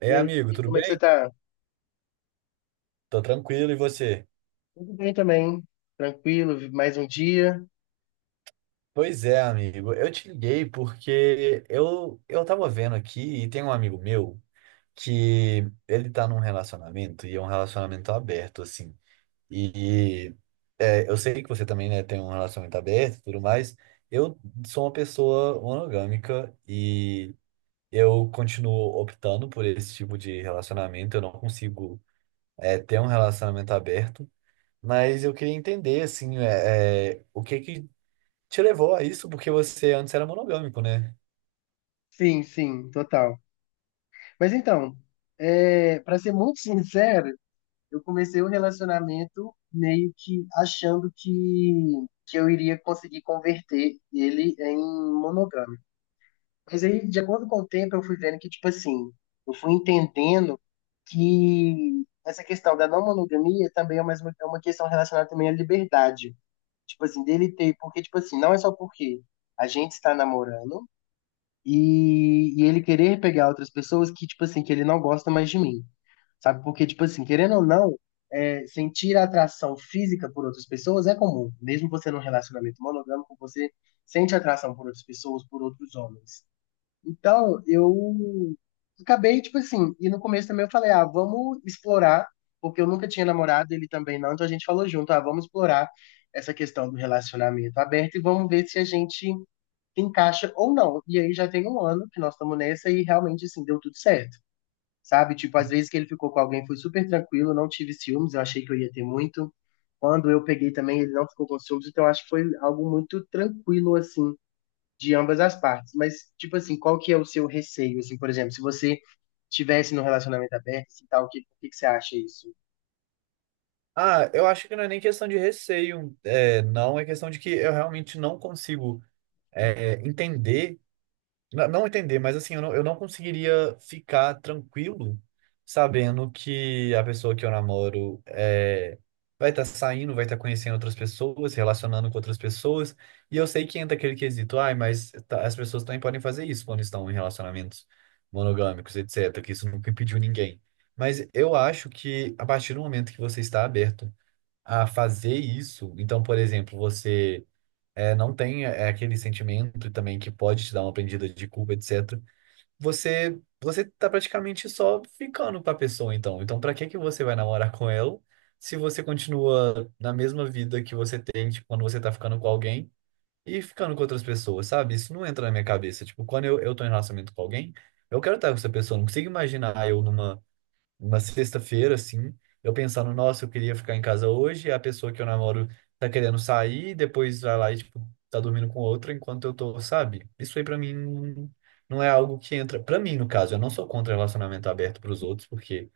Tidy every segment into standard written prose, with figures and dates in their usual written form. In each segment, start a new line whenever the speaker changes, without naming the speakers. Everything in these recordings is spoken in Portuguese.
Ei,
E aí,
amigo,
amigo,
tudo
como é que você
bem?
tá?
Tô tranquilo, e você?
Tudo bem também, tranquilo, mais um dia.
Pois é, amigo, eu te liguei porque eu tava vendo aqui e tem um amigo meu que ele tá num relacionamento e é um relacionamento aberto, assim. E eu sei que você também, né, tem um relacionamento aberto e tudo mais. Eu sou uma pessoa monogâmica e eu continuo optando por esse tipo de relacionamento. Eu não consigo, ter um relacionamento aberto. Mas eu queria entender, assim, o que que te levou a isso, porque você antes era monogâmico, né?
Sim, sim, total. Mas então, para ser muito sincero, eu comecei o relacionamento meio que achando que eu iria conseguir converter ele em monogâmico. Mas aí, de acordo com o tempo, eu fui vendo que, tipo assim, eu fui entendendo que essa questão da não monogamia também é é uma questão relacionada também à liberdade. Tipo assim, dele ter. Porque, tipo assim, não é só porque a gente está namorando e ele querer pegar outras pessoas que, tipo assim, que ele não gosta mais de mim. Sabe? Porque, tipo assim, querendo ou não, sentir atração física por outras pessoas é comum. Mesmo você num relacionamento monogâmico, você sente atração por outras pessoas, por outros homens. Então, eu acabei, tipo assim, e no começo também eu falei, ah, vamos explorar, porque eu nunca tinha namorado, ele também não, então a gente falou junto, ah, vamos explorar essa questão do relacionamento aberto e vamos ver se a gente encaixa ou não. E aí já tem um ano que nós estamos nessa e realmente, assim, deu tudo certo, sabe? Tipo, às vezes que ele ficou com alguém foi super tranquilo, não tive ciúmes, eu achei que eu ia ter muito. Quando eu peguei também, ele não ficou com ciúmes, então acho que foi algo muito tranquilo, assim, de ambas as partes. Mas, tipo assim, qual que é o seu receio, assim, por exemplo, se você tivesse no relacionamento aberto e tal, o o que que você acha isso?
Ah, eu acho que não é nem questão de receio, não, é questão de que eu realmente não consigo, entender. Não entender, mas assim, eu não conseguiria ficar tranquilo sabendo que a pessoa que eu namoro vai estar saindo, vai estar conhecendo outras pessoas, relacionando com outras pessoas. E eu sei que entra aquele quesito, ai, mas as pessoas também podem fazer isso quando estão em relacionamentos monogâmicos, etc., que isso nunca impediu ninguém. Mas eu acho que a partir do momento que você está aberto a fazer isso, então, por exemplo, você não tem é aquele sentimento também que pode te dar uma prendida de culpa, etc. Você tá praticamente só ficando com a pessoa, então. Então, pra que que você vai namorar com ela se você continua na mesma vida que você tem, tipo, quando você tá ficando com alguém e ficando com outras pessoas, sabe? Isso não entra na minha cabeça. Tipo, quando eu tô em relacionamento com alguém, eu quero estar com essa pessoa. Eu não consigo imaginar eu numa uma sexta-feira, assim, eu pensando, nossa, eu queria ficar em casa hoje, e a pessoa que eu namoro tá querendo sair, depois vai lá e, tipo, tá dormindo com outra enquanto eu tô, sabe? Isso aí pra mim não é algo que entra. Pra mim, no caso, eu não sou contra relacionamento aberto pros outros, porque,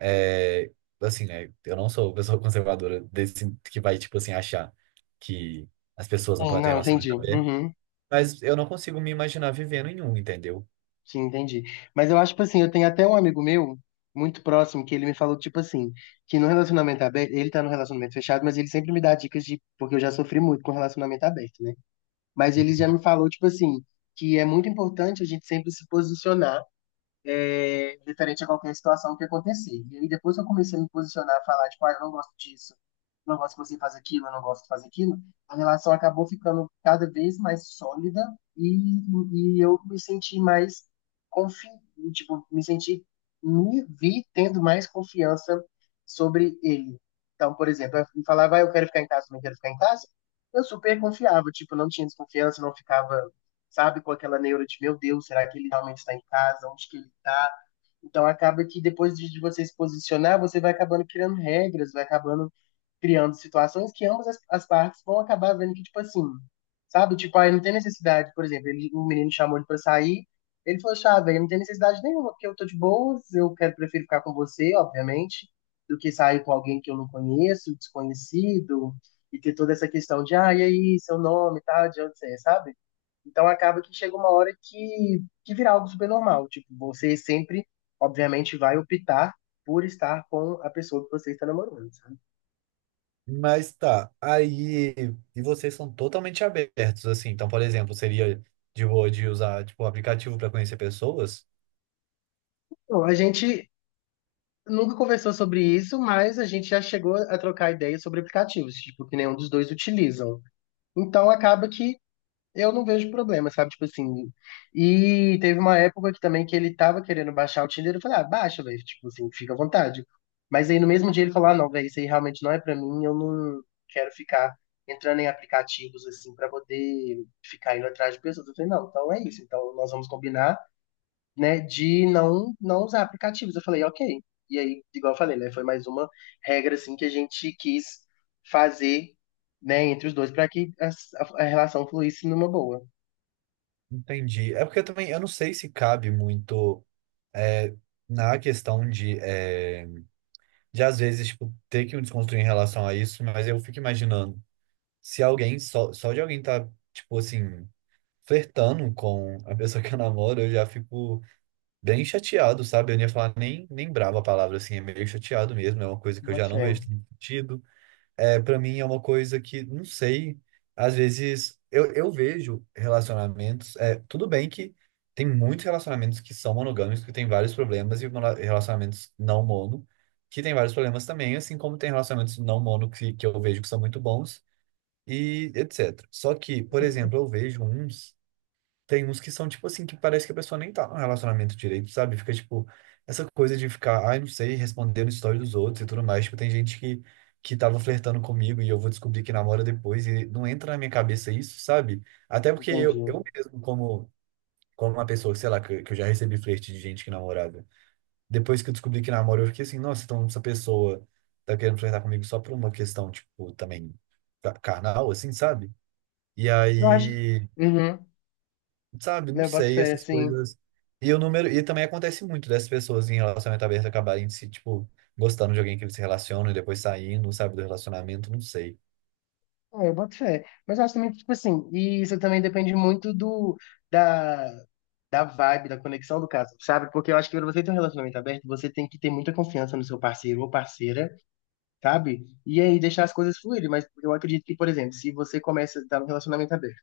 é, assim, né, eu não sou pessoa conservadora desse que vai, tipo, assim, achar que as pessoas não
Sim,
podem ter
não, entendi.
relacionamento aberto,
Uhum,
mas eu não consigo me imaginar vivendo em um, entendeu?
sim, entendi. Mas eu acho, tipo assim, eu tenho até um amigo meu, muito próximo, que ele me falou, tipo assim, que no relacionamento aberto, ele tá no relacionamento fechado, mas ele sempre me dá dicas de, porque eu já sofri muito com relacionamento aberto, né? Mas ele já me falou, tipo assim, que é muito importante a gente sempre se posicionar diferente a qualquer situação que acontecer. E aí depois que eu comecei a me posicionar, a falar, tipo, ah, eu não gosto disso, não gosto que você faz aquilo, eu não gosto de fazer aquilo, a relação acabou ficando cada vez mais sólida e, e eu me senti mais confiante, tipo, me senti, me vi tendo mais confiança sobre ele. Então, por exemplo, eu falava, ah, eu quero ficar em casa, não quero ficar em casa, eu super confiava, tipo, não tinha desconfiança, não ficava, sabe, com aquela neura de, meu Deus, será que ele realmente está em casa, onde que ele está, então acaba que depois de você se posicionar, você vai acabando criando regras, vai acabando criando situações que ambas as partes vão acabar vendo que, tipo assim, sabe? Tipo, aí não tem necessidade, por exemplo, ele, um menino chamou ele pra sair, ele falou, chá, velho, não tem necessidade nenhuma, porque eu tô de boas, eu quero, prefiro ficar com você, obviamente, do que sair com alguém que eu não conheço, desconhecido, e ter toda essa questão de, ah, e aí, seu nome e tal, de onde você é, sabe? Então acaba que chega uma hora que vira algo super normal, tipo, você sempre, obviamente, vai optar por estar com a pessoa que você está namorando.
Mas tá, aí. E vocês são totalmente abertos, assim. Então, por exemplo, seria de boa de usar, tipo, o aplicativo para conhecer pessoas?
Bom, a gente nunca conversou sobre isso, mas a gente já chegou a trocar ideias sobre aplicativos, tipo, que nenhum dos dois utilizam. Então acaba que eu não vejo problema, sabe? Tipo assim. E teve uma época aqui também que ele tava querendo baixar o Tinder, eu falei, ah, baixa, velho, tipo assim, fica à vontade. Mas aí no mesmo dia ele falou, ah, não, velho, isso aí realmente não é pra mim, eu não quero ficar entrando em aplicativos assim pra poder ficar indo atrás de pessoas. Eu falei, não, então é isso, então nós vamos combinar, né, de não usar aplicativos. Eu falei, ok. E aí, igual eu falei, né, foi mais uma regra assim que a gente quis fazer, né, entre os dois para que a relação fluísse numa boa.
Entendi. É porque eu também, eu não sei se cabe muito é, na questão de, às vezes, tipo, ter que me desconstruir em relação a isso, mas eu fico imaginando se alguém, só de alguém tá, tipo, assim, flertando com a pessoa que eu namoro, eu já fico bem chateado, sabe? Eu não ia falar nem, brava a palavra, assim, é meio chateado mesmo, é uma coisa que eu já
Boto
não
fé.
vejo tendo sentido. É, para mim é uma coisa que, não sei, às vezes eu vejo relacionamentos, tudo bem que tem muitos relacionamentos que são monogâmicos, que tem vários problemas, e relacionamentos não mono, que tem vários problemas também, assim como tem relacionamentos não mono que eu vejo que são muito bons, e etc. Só que, por exemplo,
Uhum.
eu vejo uns tem uns que são, tipo assim, que parece que a pessoa nem tá num relacionamento direito, sabe? Fica, tipo, essa coisa de ficar, ai, não sei, respondendo história dos outros e tudo mais. Tipo, tem gente que, tava flertando comigo e eu vou descobrir que namora depois e não entra na minha cabeça isso, sabe? Até porque eu,
Entendi.
eu mesmo, como uma pessoa, sei lá, que eu já recebi flerte de gente que namorava. Depois que eu descobri que namora, eu fiquei assim, nossa, então essa pessoa tá querendo flertar comigo só por uma questão, tipo, também carnal, assim, sabe? E
Eu acho.
aí
Uhum.
sabe, não
Né, eu boto
sei,
fé,
essas
assim.
coisas. E também acontece muito dessas pessoas em relacionamento aberto acabarem se, tipo, gostando de alguém que eles se relacionam e depois saindo, sabe, do relacionamento, não sei.
É, eu boto fé. Mas eu acho também que, tipo assim, e isso também depende muito do, da, da vibe, da conexão do caso, sabe? Porque eu acho que pra você ter um relacionamento aberto, você tem que ter muita confiança no seu parceiro ou parceira, sabe? E aí deixar as coisas fluírem, mas eu acredito que, por exemplo, se você começa a estar num relacionamento aberto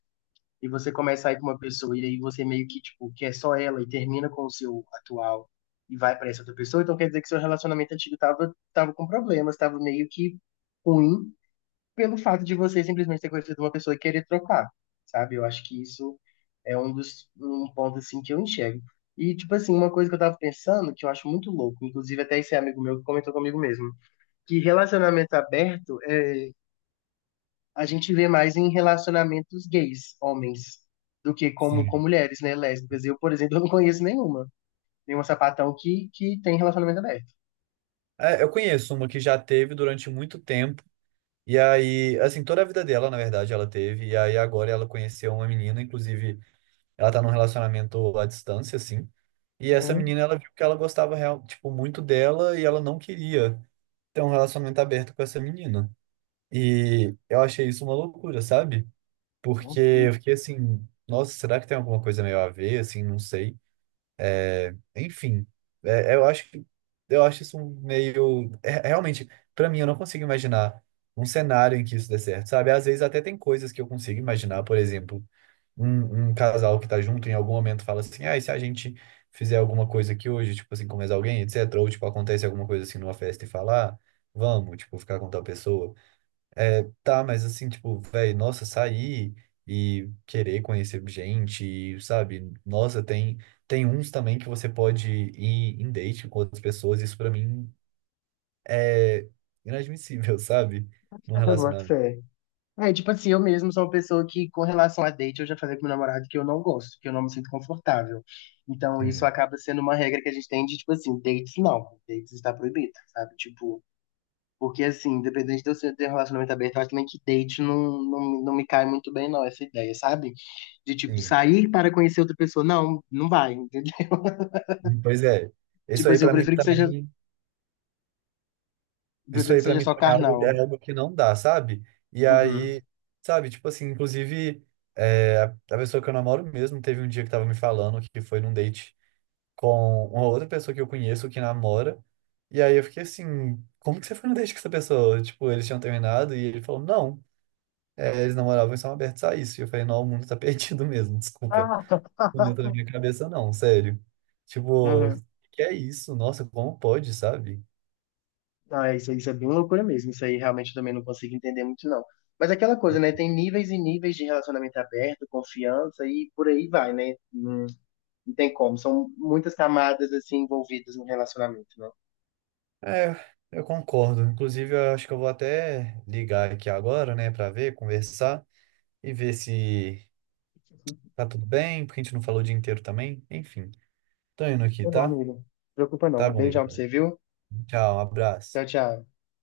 e você começa a ir com uma pessoa e aí você meio que, tipo, quer só ela e termina com o seu atual e vai pra essa outra pessoa, então quer dizer que seu relacionamento antigo tava, tava com problemas, tava meio que ruim pelo fato de você simplesmente ter conhecido uma pessoa e querer trocar, sabe? Eu acho que isso é um dos um ponto assim que eu enxergo. E tipo assim, uma coisa que eu tava pensando, que eu acho muito louco, inclusive até esse amigo meu que comentou comigo mesmo que relacionamento aberto a gente vê mais em relacionamentos gays, homens, do que como com
Sim.
mulheres, né, lésbicas. Eu, por exemplo, eu não conheço nenhuma, nenhuma sapatão que tem relacionamento aberto.
É, eu conheço uma que já teve durante muito tempo, e aí, assim, toda a vida dela, na verdade, ela teve, e aí agora ela conheceu uma menina, inclusive, ela tá num relacionamento à distância, assim, e essa
Uhum.
menina, ela viu que ela gostava, real, tipo, muito dela, e ela não queria ter um relacionamento aberto com essa menina. E eu achei isso uma loucura, sabe? Porque
Nossa,
eu fiquei assim, nossa, será que tem alguma coisa meio a ver, assim, não sei. Enfim, eu acho que eu acho isso um meio realmente, pra mim eu não consigo imaginar um cenário em que isso dê certo, sabe? Às vezes até tem coisas que eu consigo imaginar, por exemplo, um casal que tá junto em algum momento fala assim: "Ah, e se a gente fizer alguma coisa aqui hoje, tipo assim, comer alguém, etc." Ou tipo acontece alguma coisa assim numa festa e falar: "Vamos, tipo, ficar com tal pessoa." É, tá, mas assim, tipo, velho, nossa, sair e querer conhecer gente, e, sabe? Nossa, tem uns também que você pode ir em date com outras pessoas, isso pra mim é inadmissível, sabe? Num
eu boto
relacionamento.
fé. É, tipo assim, eu mesmo sou uma pessoa que, com relação a date, eu já falei com meu namorado que eu não gosto, que eu não me sinto confortável. Então, isso
Sim,
acaba sendo uma regra que a gente tem de, tipo assim, dates não, dates está proibido, sabe? Tipo, porque, assim, independente de você ter um relacionamento aberto, eu acho também que date não me cai muito bem, não, essa ideia, sabe? De, tipo,
sim.
sair para conhecer outra pessoa. Não, não vai, entendeu?
Pois é. Isso
Tipo
aí
assim, eu
pra mim
prefiro que seja,
também,
eu
isso
prefiro
aí
que
para
seja
mim
só
também é algo,
carnal.
é algo que não dá, sabe? E
Uhum.
aí, sabe, tipo assim, inclusive, é, a a pessoa que eu namoro mesmo teve um dia que tava me falando que foi num date com uma outra pessoa que eu conheço que namora. E aí eu fiquei assim, como que você foi no date com essa pessoa? Tipo, eles tinham terminado e ele falou, não, eles namoravam e são abertos a isso. E eu falei, não, o mundo tá perdido mesmo, desculpa.
Ah,
Não entra na minha cabeça não, sério. Tipo,
uhum.
que é isso? Nossa, como pode, sabe?
Ah, isso, isso é bem loucura mesmo. Isso aí realmente eu também não consigo entender muito, não. Mas é aquela coisa, né? Tem níveis e níveis de relacionamento aberto, confiança e por aí vai, né? Não, não tem como. São muitas camadas, assim, envolvidas no relacionamento, né?
É, eu concordo. Inclusive, eu acho que eu vou até ligar aqui agora, né, pra ver, conversar e ver se tá tudo bem, porque a gente não falou o dia inteiro também. Enfim, tô indo aqui,
Tá bom,
tá?
amigo. Não preocupa
Tá
não.
bom,
Beijão pra
então.
você, viu?
Tchau, um
Tchau,
abraço.
tchau.